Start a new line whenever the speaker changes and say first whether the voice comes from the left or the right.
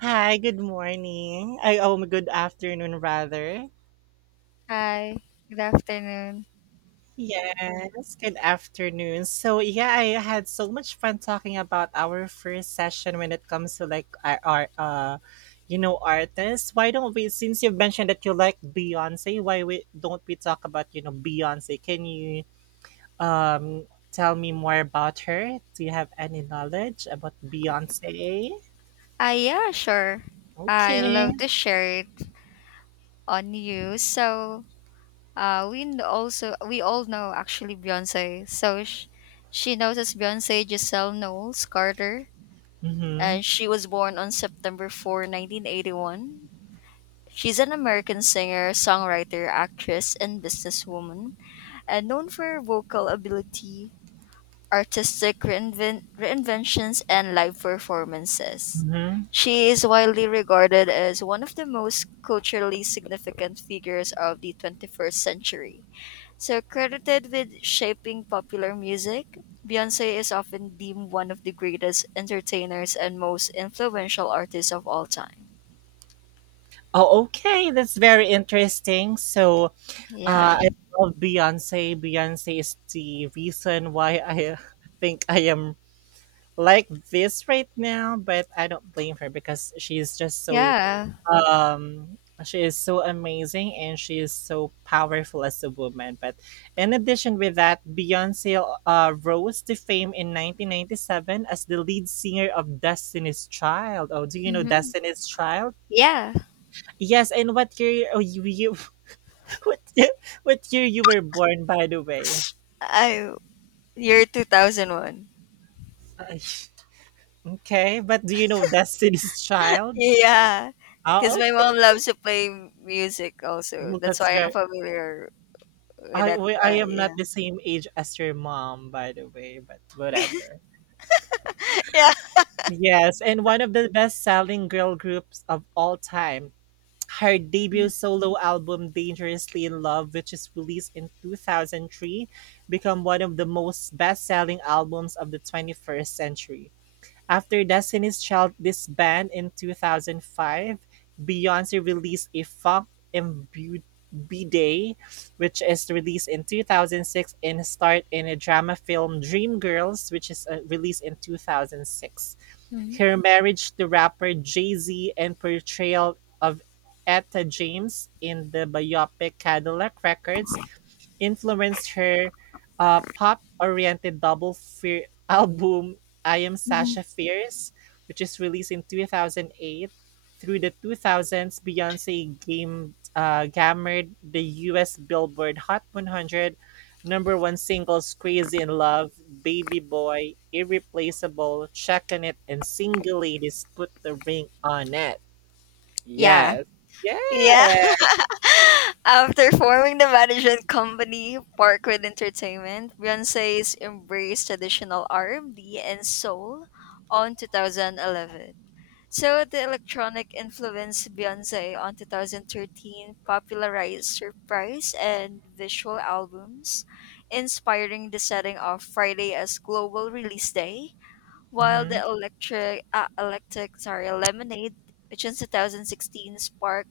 right: Hi, good morning. I— oh, good afternoon rather.
left: Hi, good afternoon.
right: Yes, good afternoon. So yeah, I had so much fun talking about our first session when it comes to like our artists. Why don't we— since you've mentioned that you like Beyonce, why we don't we talk about Beyonce? Can you um tell me more about her? Do you have any knowledge about Beyonce?
left: Ah, yeah, sure. I
right: Okay.
left: love to share it on you. So, also we all know actually Beyonce. So she knows as Beyonce Giselle Knowles Carter,
right: Mm-hmm.
left: and she was born on September 4, 1981. She's an American singer, songwriter, actress, and businesswoman, and known for her vocal ability artistic reinventions, and live performances.
right: Mm-hmm.
left: She is widely regarded as one of the most culturally significant figures of the 21st century. So, credited with shaping popular music, Beyonce is often deemed one of the greatest entertainers and most influential artists of all time.
right: Oh, okay. That's very interesting.
left: Yeah.
right: I love Beyonce. Beyonce is the reason why I think I am like this right now, but I don't blame her because she is just so
left: Yeah.
right: um she is so amazing and she is so powerful as a woman. But in addition with that, Beyonce rose to fame in 1997 as the lead singer of Destiny's Child. Oh, do you know
left: Hmm.
right: Destiny's Child?
left: Yeah.
right: Yes, and what year— oh, you what what year you were born, by the way?
left: I, Year 2001.
right: Ay, okay, but do you know Destiny's Child?
left: Yeah,
right: Oh,
left: because my mom
right: okay.
left: loves to play music also.
right: Well,
left: That's
right: that's
left: why I'm
right: very—
left: familiar with
right: I
left: that
right: I
left: guy.
right: am
left: Yeah.
right: not the same age as your mom, by the way, but whatever.
left: Yeah.
right: Yes, and one of the best-selling girl groups of all time. Her debut solo album Dangerously in Love, which is released in 2003, became one of the most best-selling albums of the 21st century. After Destiny's Child disbanded in 2005, Beyoncé released a funk-imbued B-Day, which is released in 2006, and starred in a drama film Dreamgirls, which is released in 2006.
left: Mhm.
right: Her marriage to rapper Jay-Z and portrayal of Etta James in the biopic Cadillac Records influenced her pop-oriented double fear album I Am
left: Mhm.
right: Sasha Fierce, which is released in 2008. Through the 2000s, Beyonce gammered the U.S. Billboard Hot 100 Number one singles Crazy in Love, Baby Boy, Irreplaceable, Checkin' It, and Single Ladies Put the Ring on It.
left: Yeah.
right: Yes.
left: Yeah.
right: Yeah.
left: After forming the management company, Parkwood Entertainment, Beyonce's embraced traditional R&B and B and soul on 2011. So the electronic influence Beyonce on 2013 popularized surprise and visual albums, inspiring the setting of Friday as global release day, while the
right: Hmm.
left: Lemonade, which in 2016 sparked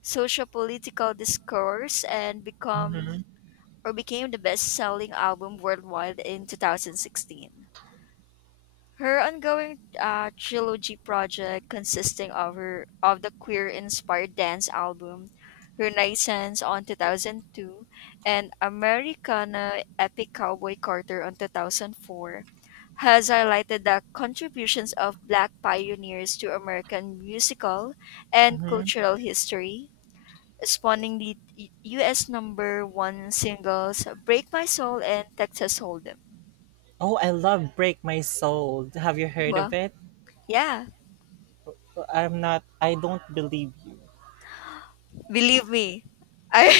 left: social political discourse and become
right: Hmm.
left: or became the best-selling album worldwide in 2016. Her ongoing trilogy project, consisting of the queer-inspired dance album Renaissance on 2002 and Americana Epic Cowboy Carter on 2004, has highlighted the contributions of Black pioneers to American musical and
right: Hmm.
left: cultural history, spawning the U.S. number one singles "Break My Soul" and "Texas Hold'em."
right: Oh, I love Break My Soul. Have you heard of
left: Well,
right: it?
left: yeah.
right: I don't believe you.
left: Believe me. I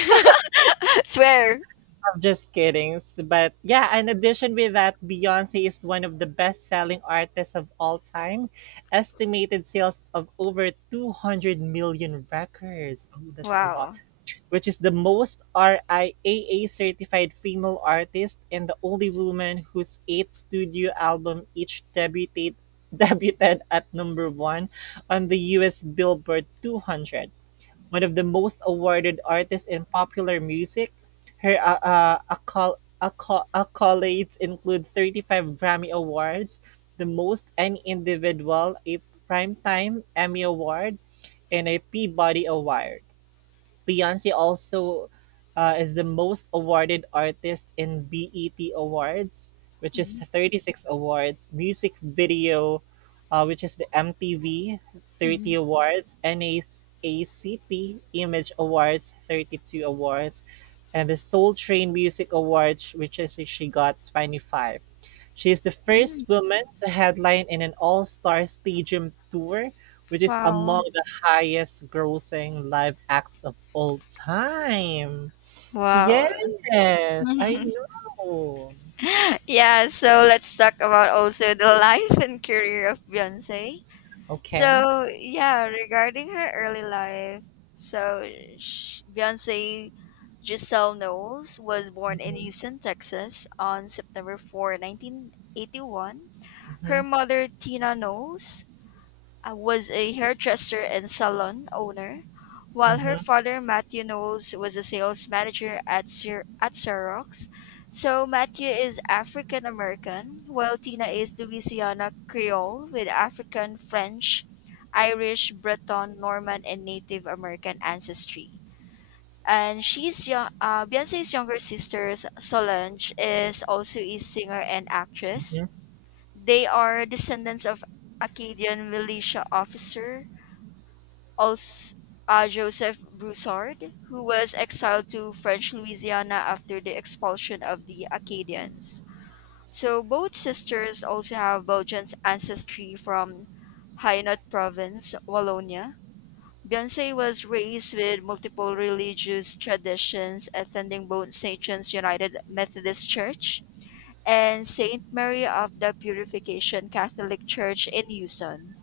left: swear.
right: I'm just kidding. S- But yeah, in addition with that, Beyonce is one of the best selling artists of all time. Estimated sales of over 200 million records. Oh, that's a lot.
left: Wow.
right: Which is the most RIAA-certified female artist and the only woman whose eight studio album each debuted debuted at number one on the US Billboard 200. One of the most awarded artists in popular music, her accolades include 35 Grammy Awards, the most any individual, a Primetime Emmy Award, and a Peabody Award. Beyonce also is the most awarded artist in BET Awards, which is
left: Mhm,
right: 36 awards, music video, which is the MTV 30
left: mhm,
right: awards, NAACP Image Awards 32 awards, and the Soul Train Music Awards, which is she got 25. She is the
left: mhm.
right: first woman to headline in an all-star stadium tour, which is
left: Wow.
right: among the highest grossing live acts of all time.
left: Wow.
right: Yes, I know.
left: Yeah, so let's talk about also the life and career of Beyonce.
right: Okay.
left: So, yeah, regarding her early life, so Beyonce Giselle Knowles was born in
right: Hmm.
left: Houston, Texas on September 4, 1981. Her mother, Tina Knowles, was a hairdresser and salon owner, while
right: Hmm.
left: her father, Matthew Knowles, was a sales manager at Xerox. So Matthew is African American, while Tina is Louisiana Creole with African, French, Irish, Breton, Norman, and Native American ancestry. And Beyonce's younger sister, Solange, is also a singer and actress.
right: Hmm.
left: They are descendants of Acadian militia officer also Joseph Broussard, who was exiled to French Louisiana after the expulsion of the Acadians. So both sisters also have Belgian ancestry from Hainaut province, Wallonia. Beyonce was raised with multiple religious traditions, attending both St. John's United Methodist Church and St. Mary of the Purification Catholic Church in Houston.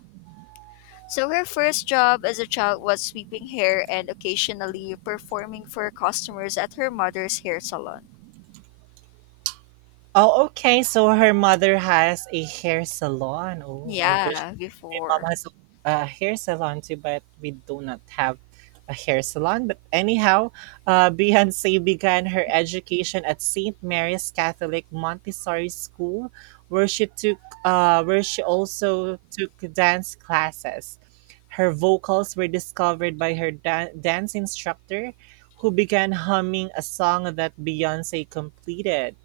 left: So her first job as a child was sweeping hair and occasionally performing for customers at her mother's hair salon.
right: Oh, okay. So her mother has a hair salon. Oh, I wish
left: Yeah,
right: my mom
left: before.
right: has a hair salon too, but we do not have a hair salon. But anyhow, Beyonce began her education at St. Mary's Catholic Montessori School, where she took, where she also took dance classes. Her vocals were discovered by her dance instructor, who began humming a song that Beyonce completed.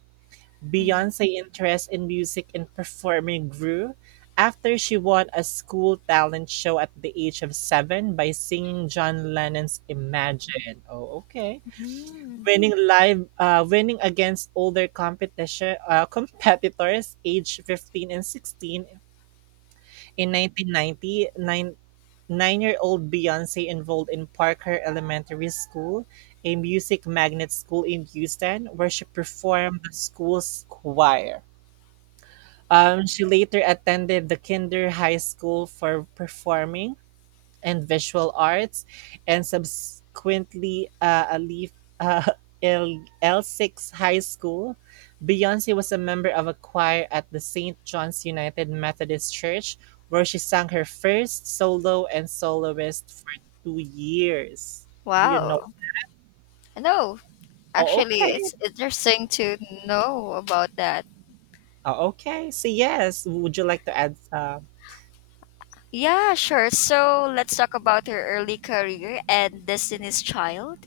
left: Hmm.
right: Beyonce's interest in music and performing grew after she won a school talent show at the age of seven by singing John Lennon's "Imagine." Oh, okay. Winning against older competition competitors aged 15 and 16 in 1990. Nine-year-old Beyonce enrolled in Parker Elementary School, a music magnet school in Houston, where she performed the school's choir. She later attended the Kinder High School for Performing and Visual Arts, and subsequently Alif uh, L L6 High School. Beyonce was a member of a choir at the St. John's United Methodist Church, where she sang her first solo and soloist for 2 years. Do you know?
left: Wow. I know.
right: Oh,
left: Actually,
right: okay.
left: it's interesting to know about that.
right: Oh, okay. So yes, would you like to add?
left: Yeah, sure. So let's talk about her early career and Destiny's Child.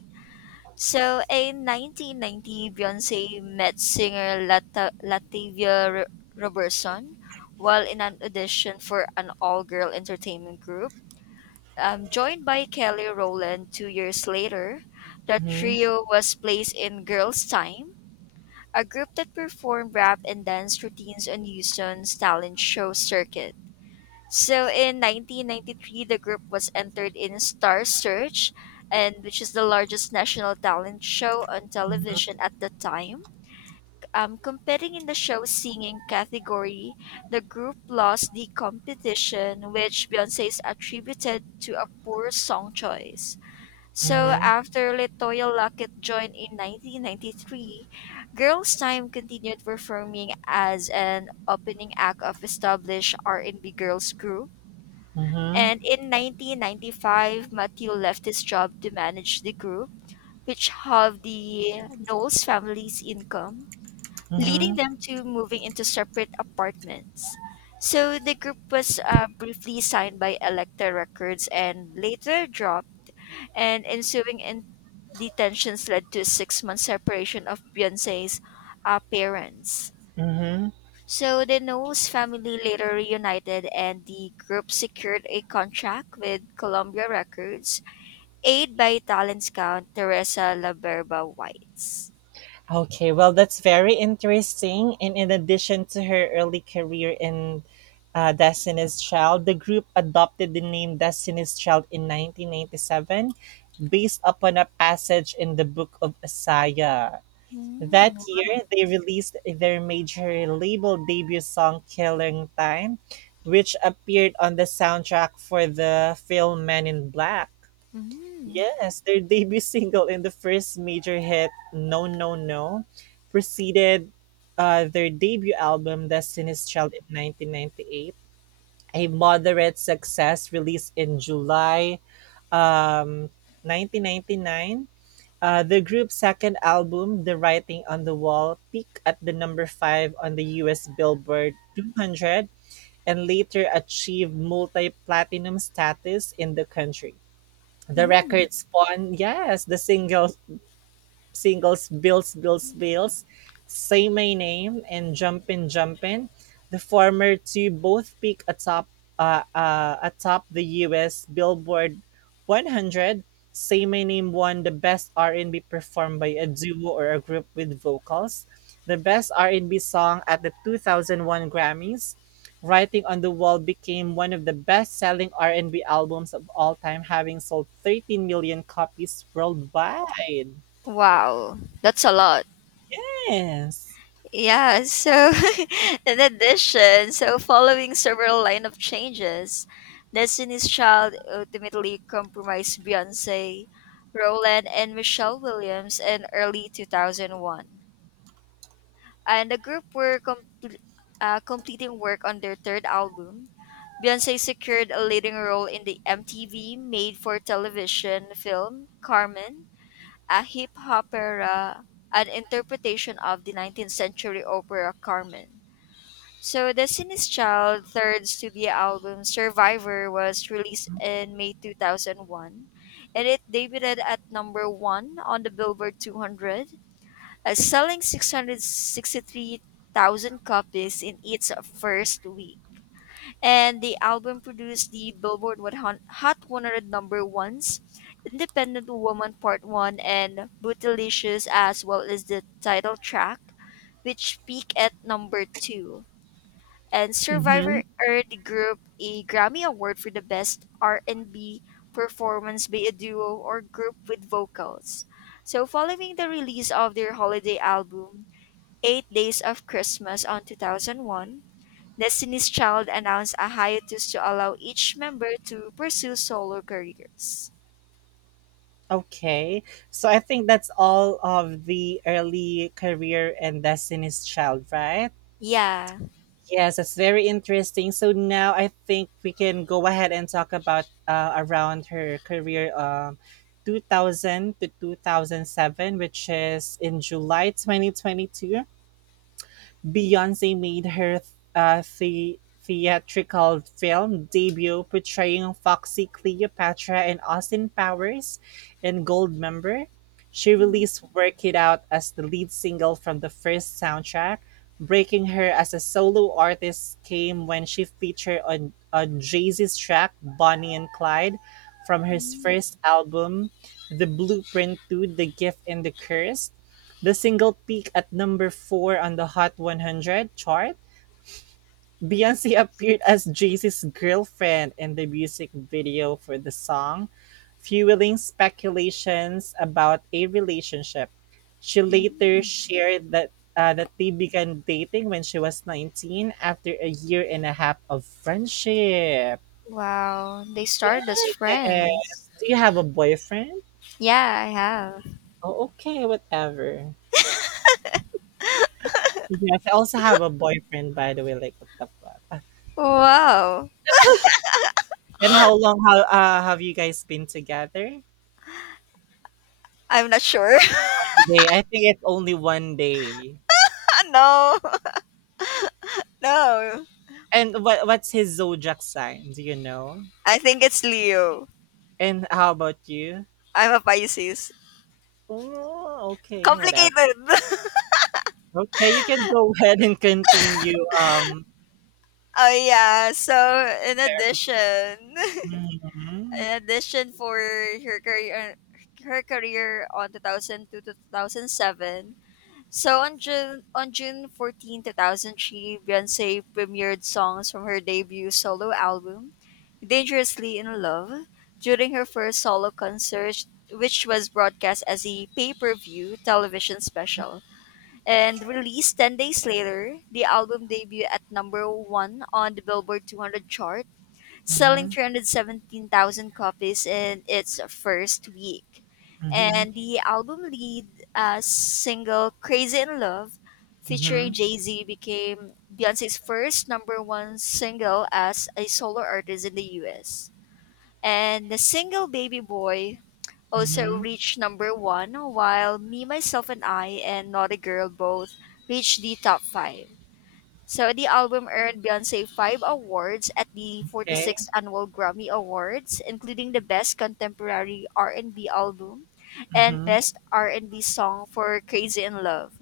left: So, in 1990, Beyonce met singer Latavia Robertson while in an audition for an all girl entertainment group. Joined by Kelly Rowland 2 years later, the
right: Mm-hmm,
left: trio was placed in Girls' Time, a group that performed rap and dance routines on Houston's talent show circuit. So in 1993, the group was entered in Star Search, and which is the largest national talent show on television at the time. Competing in the show singing category, the group lost the competition, which Beyonce is attributed to a poor song choice. So
right: mm-hmm,
left: after Latoya Luckett joined in 1993, Girls' Time continued performing as an opening act of established R&B girls group, and
right: mm-hmm,
left: in 1995, Matthew left his job to manage the group, which halved the Knowles family's income, leading
right: mm-hmm,
left: them to moving into separate apartments. So the group was briefly signed by Elektra Records and later dropped, and ensuing the tensions led to a 6 month separation of Beyonce's parents.
right: mm-hmm.
left: So the Knowles family later reunited and the group secured a contract with Columbia Records, aided by talent scout Teresa Laberba Whites.
right: Okay, well, that's very interesting. And in addition to her early career in Destiny's Child, the group adopted the name Destiny's Child in 1997 based upon a passage in the Book of Isaiah. That
left: Mm,
right: year, they released their major label debut song, Killing Time, which appeared on the soundtrack for the film Men in Black.
left: mm,
right: Yes, their debut single and the first major hit, No No No, preceded their debut album, Destiny's Child, in 1998, a moderate success released in July um, 1999. The group's second album, The Writing on the Wall, peaked at the number 5 on the US Billboard 200 and later achieved multi platinum status in the country. The
left: mm.
right: record spawned yes, the single singles Bills, Bills, Bills, Say My Name, and Jumpin' Jumpin'. The former two both atop the US Billboard 100. Say My Name won the Best R&B performed by a duo or a group with vocals, the Best R&B song at the 2001 Grammys. Writing on the Wall became one of the best-selling R&B albums of all time, having sold 13 million copies worldwide.
left: Wow, that's a lot.
right: Yes.
left: Yeah, so in addition, so following several line of changes, Destiny's Child ultimately compromised Beyonce, Roland, and Michelle Williams in early 2001, and the group were completing work on their third album. Beyonce secured a leading role in the MTV made for television film Carmen, a hip hop opera, an interpretation of the 19th century opera Carmen. So, the Sinise Child third studio album Survivor was released in May 2001, and it debuted at number one on the Billboard 200, selling 663,000 copies in its first week. And the album produced the Billboard 100 Hot 100 number ones, Independent Woman Part 1, and Bootylicious, as well as the title track, which peaked at number 2. And
right: Mm-hmm.
left: Survivor earned the group a Grammy Award for the Best R&B Performance by a Duo or Group with Vocals. So, following the release of their holiday album, Eight Days of Christmas on 2001, Destiny's Child announced a hiatus to allow each member to pursue solo careers.
right: Okay. So I think that's all of the early career and Destiny's Child, right?
left: Yeah.
right: Yes, that's very interesting. So now I think we can go ahead and talk about around her career 2000 to 2007, which is in July 2022. Beyonce made her theatrical film debut portraying Foxy Cleopatra in Austin Powers and Goldmember. She released Work It Out as the lead single from the first soundtrack. Breaking her as a solo artist came when she featured on Jay-Z's track Bonnie and Clyde from her first album, The Blueprint to The Gift and the Curse. The single peaked at number four on the Hot 100 chart. Beyonce appeared as Jay-Z's girlfriend in the music video for the song, fueling speculations about a relationship. She later shared that they began dating when she was 19 after a year and a half of friendship.
left: Wow. They started as friends.
right: Yes. Do you have a boyfriend?
left: Yeah, I have.
right: Oh, okay, whatever. Yes, I also have a boyfriend, by the way, like what the fuck.
left: Wow.
right: And how long how have you guys been together?
left: I'm not sure.
right: Day. I think it's only 1 day.
left: No. No.
right: And what's his zodiac sign? Do you know?
left: I think it's Leo.
right: And how about you?
left: I'm a Pisces.
right: Oh, okay, whatever.
left: Complicated.
right: Okay, you can go ahead and continue
left: Oh yeah. So in
right: sharing.
left: addition. In
right: Mhm,
left: addition for her career on 2002 to 2007. So on June 14, 2003, Beyoncé premiered songs from her debut solo album, Dangerously in Love, during her first solo concert, which was broadcast as a pay-per-view television special and released 10 days later. The album debuted at number 1 on the Billboard 200 chart, selling
right: mhm,
left: 317,000 copies in its first week.
right: mhm,
left: And the album lead single Crazy in Love
right: mhm,
left: featuring Jay-Z became Beyonce's first number 1 single as a solo artist in the US. And the single Baby Boy also
right: mhm.
left: reached number 1, while Me Myself and I and Not a Girl both reached the top 5. So the album earned Beyonce five awards at the
right: Okay.
left: 46th Annual Grammy Awards, including the Best Contemporary R&B Album and
right: Mhm.
left: Best R&B Song for Crazy in Love.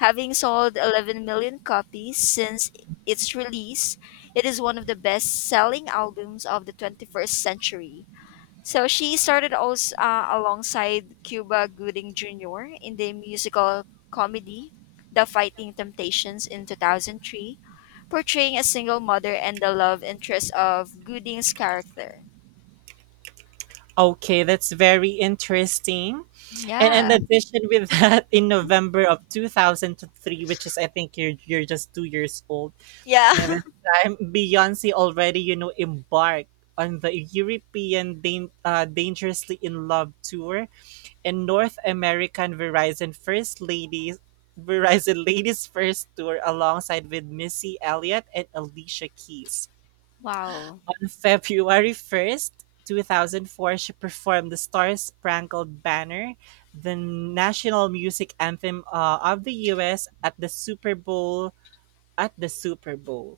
left: Having sold 11 million copies since its release, it is one of the best-selling albums of the 21st century. So she started also alongside Cuba Gooding Jr. in the musical comedy The Fighting Temptations in 2003, portraying a single mother and the love interest of Gooding's character.
right: Okay, that's very interesting. And
left: Yeah.
right: in addition with that, in November of 2003, which is I think you're just 2 years old.
left: Yeah.
right: By this time, Beyonce already, you know, embarked on the European Dangerously in Love tour and North American Verizon First Ladies Verizon Ladies First tour alongside with Missy Elliott and Alicia Keys.
left: Wow.
right: On February 1st, 2004, she performed the Star Spangled Banner, the national music anthem of the US at the Super Bowl.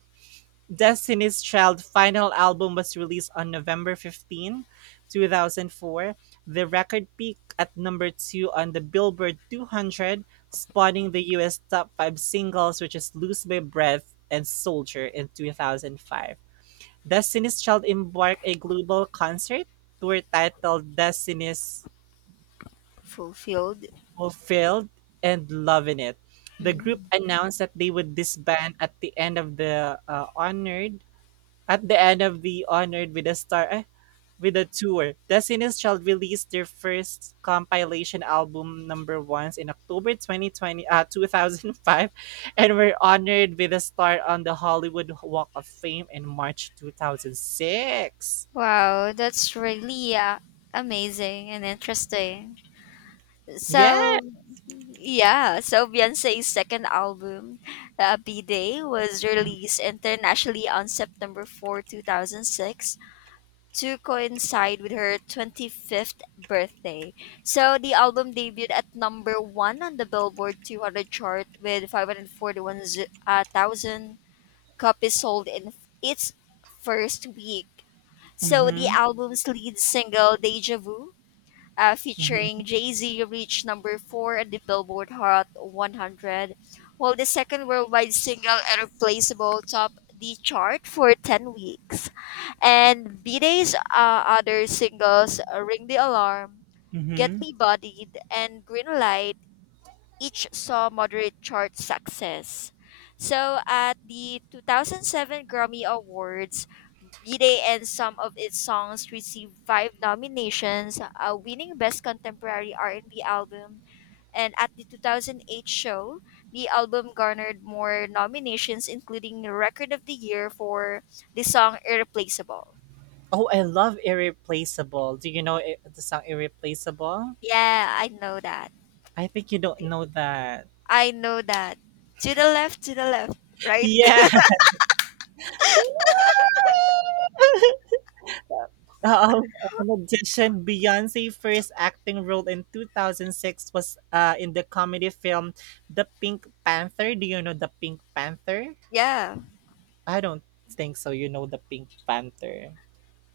right: Destiny's Child final album was released on November 15, 2004. The record peaked at number 2 on the Billboard 200, spawning the US top 5 singles which is Lose My Breath and Soldier in 2005. Destiny's Child embarked a global concert tour titled Destiny's
left: Fulfilled.
right: Fulfilled and Lovin' It. The group
left: Mm.
right: announced that they would disband at the end of the Honored with a tour. The Sinus Child released their first compilation album number ones in October 2020 uh, 2005 and were honored with a star on the Hollywood Walk of Fame in March 2006.
left: Wow, that's really amazing and interesting.
right: Yeah.
left: So, yeah, so Beyonce's second album, B Day, was released internationally on September 4, 2006, to coincide with her 25th birthday. So the album debuted at number one on the Billboard 200 chart with 541,000 copies sold in its first week. So the
right: Mm-hmm.
left: album's lead single, Deja Vu,
right: Mm-hmm.
left: featuring Jay Z, reached number four at the Billboard Hot 100, while the second worldwide single, Irreplaceable, topped the chart for 10 weeks. And B Day's other singles, Ring the Alarm, Get
right: Mm-hmm.
left: Me Bodied, and Green Light, each saw moderate chart success. So at the 2007 Grammy Awards, B-Day and some of its songs received five nominations, winning Best Contemporary R&B Album. And at the 2008 show, the album garnered more nominations, including the Record of the Year for the song Irreplaceable.
right: Oh, I love Irreplaceable. Do you know the song Irreplaceable?
left: Yeah, I know that.
right: I think you don't know that.
left: I know that. To the left, right?
right: Yeah. Um, in addition, Beyonce's first acting role in 2006 was in the comedy film The Pink Panther. Do you know The Pink Panther?
left: Yeah,
right: I don't think so. You know The Pink Panther.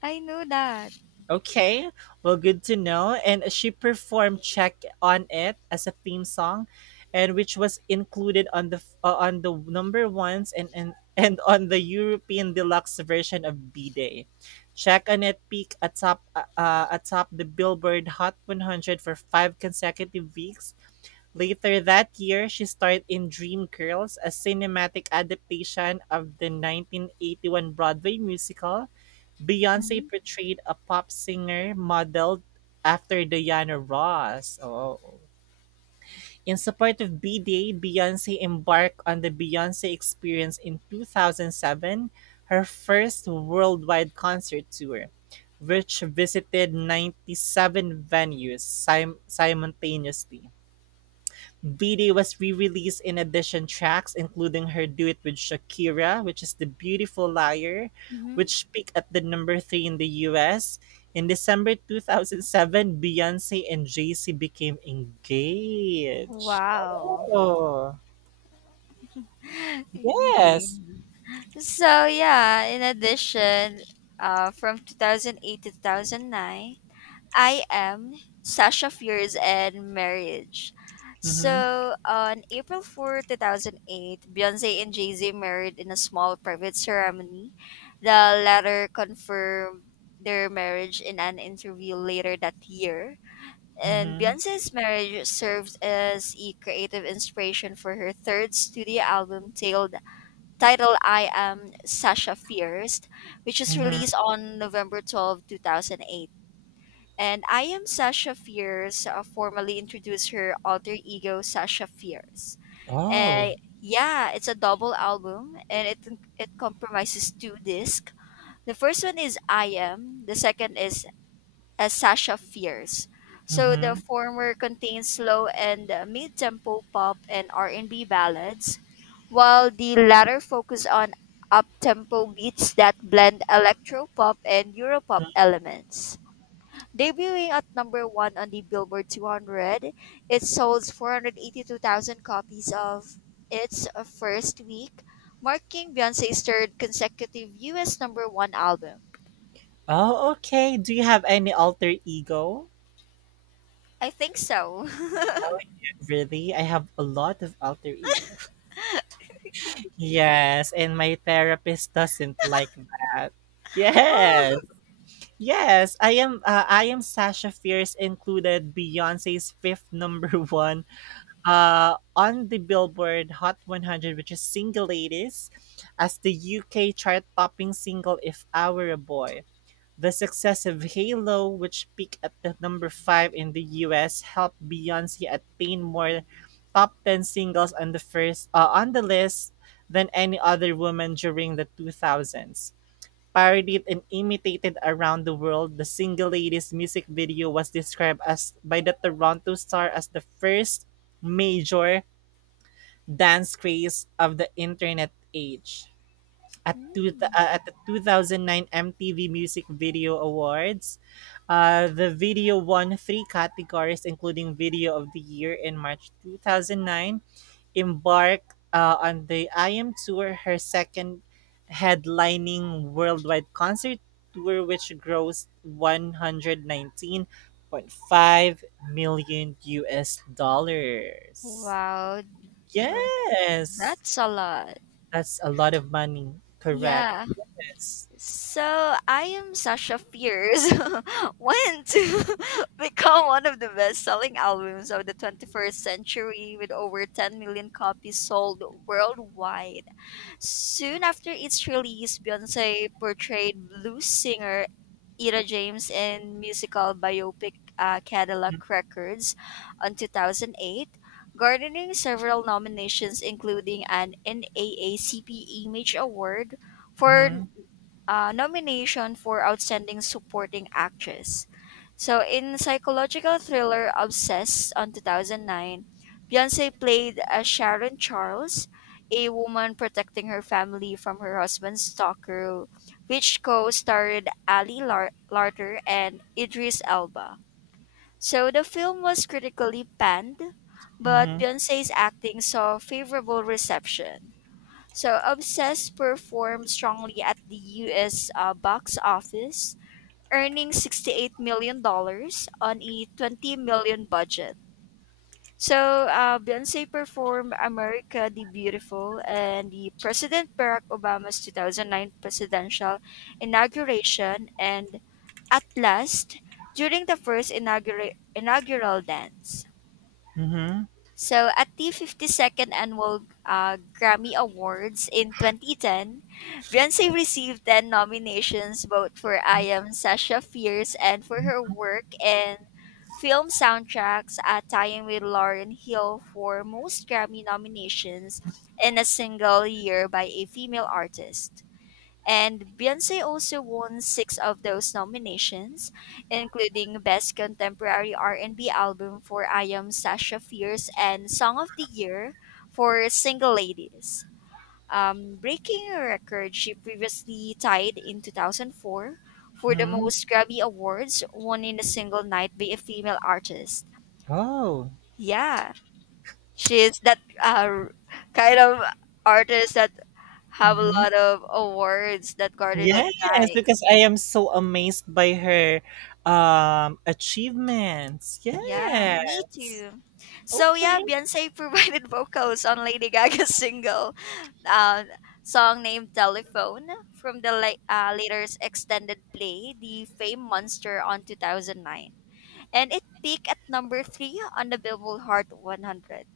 left: I know that.
right: Okay, well, good to know. And she performed "Check on It" as a theme song, and which was included on on the number ones and and on the European deluxe version of B Day. "Check on It" peaked atop atop the Billboard Hot 100 for five consecutive weeks. Later that year, she starred in "Dreamgirls," a cinematic adaptation of the 1981 Broadway musical. Beyonce
left: Hmm.
right: portrayed a pop singer modeled after Diana Ross. Oh. In support of B-Day, Beyonce embarked on the Beyonce Experience in 2007, her first worldwide concert tour, which visited 97 venues simultaneously. Vide was re-released in addition tracks including her duet with Shakira, which is "The Beautiful Liar,"
left: Hmm.
right: which peaked at the number 3 in the US. In December 2007, Beyoncé and Jay-Z became engaged.
left: Wow.
right: Oh, yes.
left: So yeah, in addition, from 2008 to 2009, I am Sasha Fierce and Marriage.
right: Mhm.
left: So on April 4, 2008, Beyonce and Jay-Z married in a small private ceremony. The latter confirmed their marriage in an interview later that year. And
right: Mhm.
left: Beyonce's marriage serves as a creative inspiration for her third studio album, Tailed titled I Am Sasha Fierce, which is
right: Mhm.
left: released on November 12, 2008. And I Am Sasha Fierce formally introduced her alter ego, Sasha Fierce.
right: Oh.
left: And yeah, it's a double album, and it comprises two discs. The first one is I Am, the second is as Sasha Fierce. So the
right: Mhm.
left: former contains slow and mid-tempo pop and R&B ballads, while the latter focus on up-tempo beats that blend electropop and europop
right: Mhm.
left: elements. Debuting at number 1 on the Billboard 200, it sold 482,000 copies of its first week, marking Beyonce's third consecutive US number 1 album.
right: Oh, okay. Do you have any alter ego?
left: I think so.
right: Oh, really? I have a lot of alter ego. Yes, and my therapist doesn't like that.
left: Oh.
right: Yes. I am Sasha Fierce included Beyonce's fifth number one on the Billboard Hot 100, which is Single Ladies, as the UK chart topping single If I Were a Boy. The success of "Halo", which peaked at the number five in the U.S., helped Beyoncé attain more top-ten singles on the list than any other woman during the 2000s. Parodied and imitated around the world, the single "Ladies" music video was described as by the Toronto Star as the first major dance craze of the internet age at two,
left: Mm.
right: at the 2009 MTV Music Video Awards. The video won three categories, including Video of the Year in March 2009. Embark On the I Am Tour, her second headlining worldwide concert tour, which grossed 119.5 million US dollars.
left: Wow, uh,
right: Yes,
left: that's a lot.
right: that's a lot of money. Correct.
left: Yeah.
right: Yes.
left: So I am Sasha Fierce went to become one of the best-selling albums of the 21st century, with over 10 million copies sold worldwide. Soon after its release, Beyonce portrayed blues singer Ira James in musical biopic Cadillac Records on 2008, garnering several nominations, including an NAACP Image Award for
right: Mm-hmm.
left: nomination for Outstanding Supporting Actress. So in psychological thriller Obsessed on 2009, Beyonce played as Sharon Charles, a woman protecting her family from her husband's stalker, which co-starred Ali Larter and Idris Elba. So the film was critically panned, but
right: Mm-hmm.
left: Beyonce's acting saw favorable reception. So Obsessed performed strongly at the US box office, earning $68 million dollars on a $20 million budget. So Beyonce performed America the Beautiful and the President Barack Obama's 2009 presidential inauguration and At Last during the first inaugural dance.
right: Mm-hmm.
left: So at the 52nd annual Grammy Awards in 2010, Beyonce received 10 nominations both for I Am Sasha Fierce and for her work in film soundtracks, tying with Lauren Hill for most Grammy nominations in a single year by a female artist. And Beyonce also won six of those nominations, including Best Contemporary R&B Album for I Am Sasha Fierce and Song of the Year for Single Ladies. Breaking a record she previously tied in 2004 for the
right: Mm-hmm.
left: most Grammy Awards won in a single night by a female artist.
right: Oh.
left: Yeah, she's that kind of artist that have a
right: Mm-hmm.
left: lot of awards that garnered that
right: Yes,
left: night.
right: because I am so amazed by her achievements.
left: Yeah, me
right: Yes.
left: too. So yeah,
right: Okay.
left: Beyonce provided vocals on Lady Gaga's uh, song named "Telephone" from the later's extended play, "The Fame Monster," on 2009, and it peaked at number three on the Billboard Hot 100.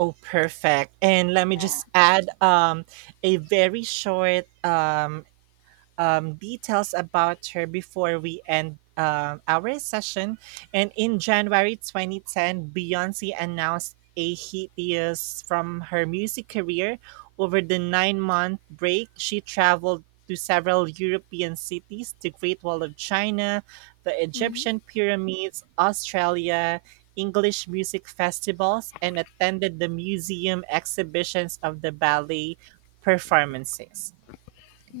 right: Oh, perfect. And let me
left: Yeah.
right: just add a very short details about her before we end our session. And in January 2010, Beyonce announced a hiatus from her music career. Over the 9 month break, she traveled to several European cities, the Great Wall of China, the
left: Mm-hmm.
right: Egyptian pyramids, Australia, English music festivals, and attended the museum exhibitions of the ballet performances.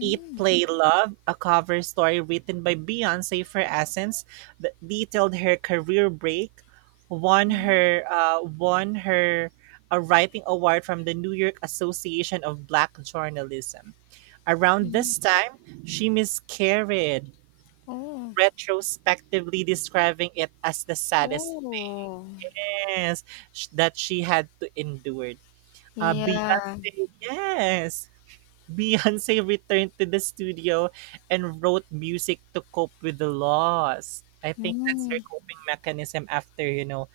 right: Eat, Play, Love, a cover story written by Beyonce for Essence that detailed her career break, won
left: Mm.
right: her uh, won her a writing award from the New York Association of Black Journalism. Around
left: Mm.
right: this time, she miscarried,
left: Oh.
right: retrospectively describing it as the saddest
left: Oh.
right: thing that she had to endure.
left: Yeah.
right: Beyonce, yes. Beyonce returned to the studio and wrote music to cope with the loss. I think that's her
left: Mm.
right: coping mechanism after, you know,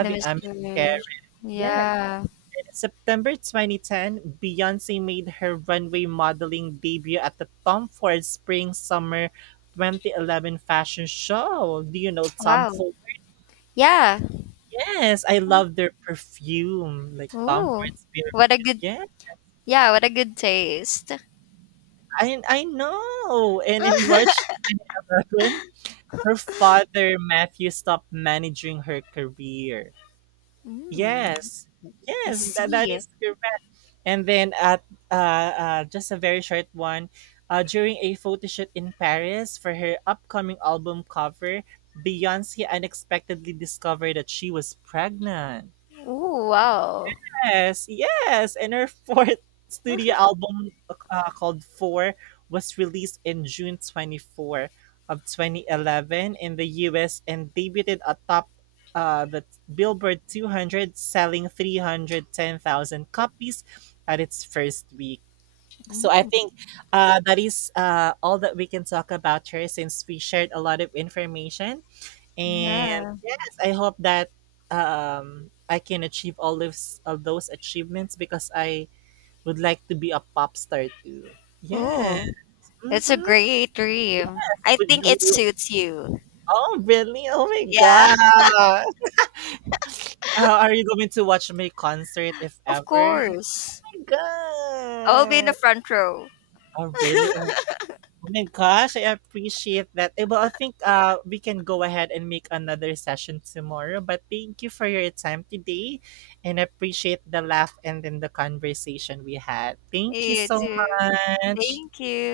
left: The
right: a
left: miscarriage.
right: miscarriage. Yeah,
left: Yeah.
right: in September 2010, Beyonce made her runway modeling debut at the Tom Ford Spring Summer 2011 fashion show. Do you know Tom
left: Wow.
right: Ford?
left: Yeah.
right: Yes, I love their perfume, like Tom
left: Oh,
right: Ford's
left: what a
right: perfume.
left: good,
right: Yeah,
left: yeah, what a good taste.
right: I know. And in March 2011, her father, Matthew, stopped managing her career.
left: Mm.
right: Yes.
left: I
right: Yes, that
left: see.
right: is correct. And then at just a very short one, during a photo shoot in Paris for her upcoming album cover, Beyonce unexpectedly discovered that she was pregnant.
left: Oh, wow.
right: Yes, yes. And her fourth studio album called Four was released in June 24 of 2011 in the US and debuted atop the Billboard 200, selling 310,000 copies at its first week. So I
left: Mm,
right: think that is all that we can talk about her since we shared a lot of information. And
left: yeah.
right: yes, I hope that I can achieve all those of those achievements because I would like to be a pop star too. Yeah.
left: Oh, that's a
right: Mm-hmm.
left: great dream. I
right: Would
left: think it
right: you,
left: suits you.
right: oh, really? Oh my
left: Yeah,
right: God. Are you going to watch my concert if
left: of
right: ever?
left: course.
right: Oh my
left: I will be in the
right: God.
left: front row.
right: Oh, really? Oh oh my gosh, I appreciate that. Eh, well, I think we can go ahead and make another session tomorrow. But thank you for your time today and appreciate the laugh and then the conversation we had. Thank you
left: You
right: so
left: too.
right: much.
left: Thank you.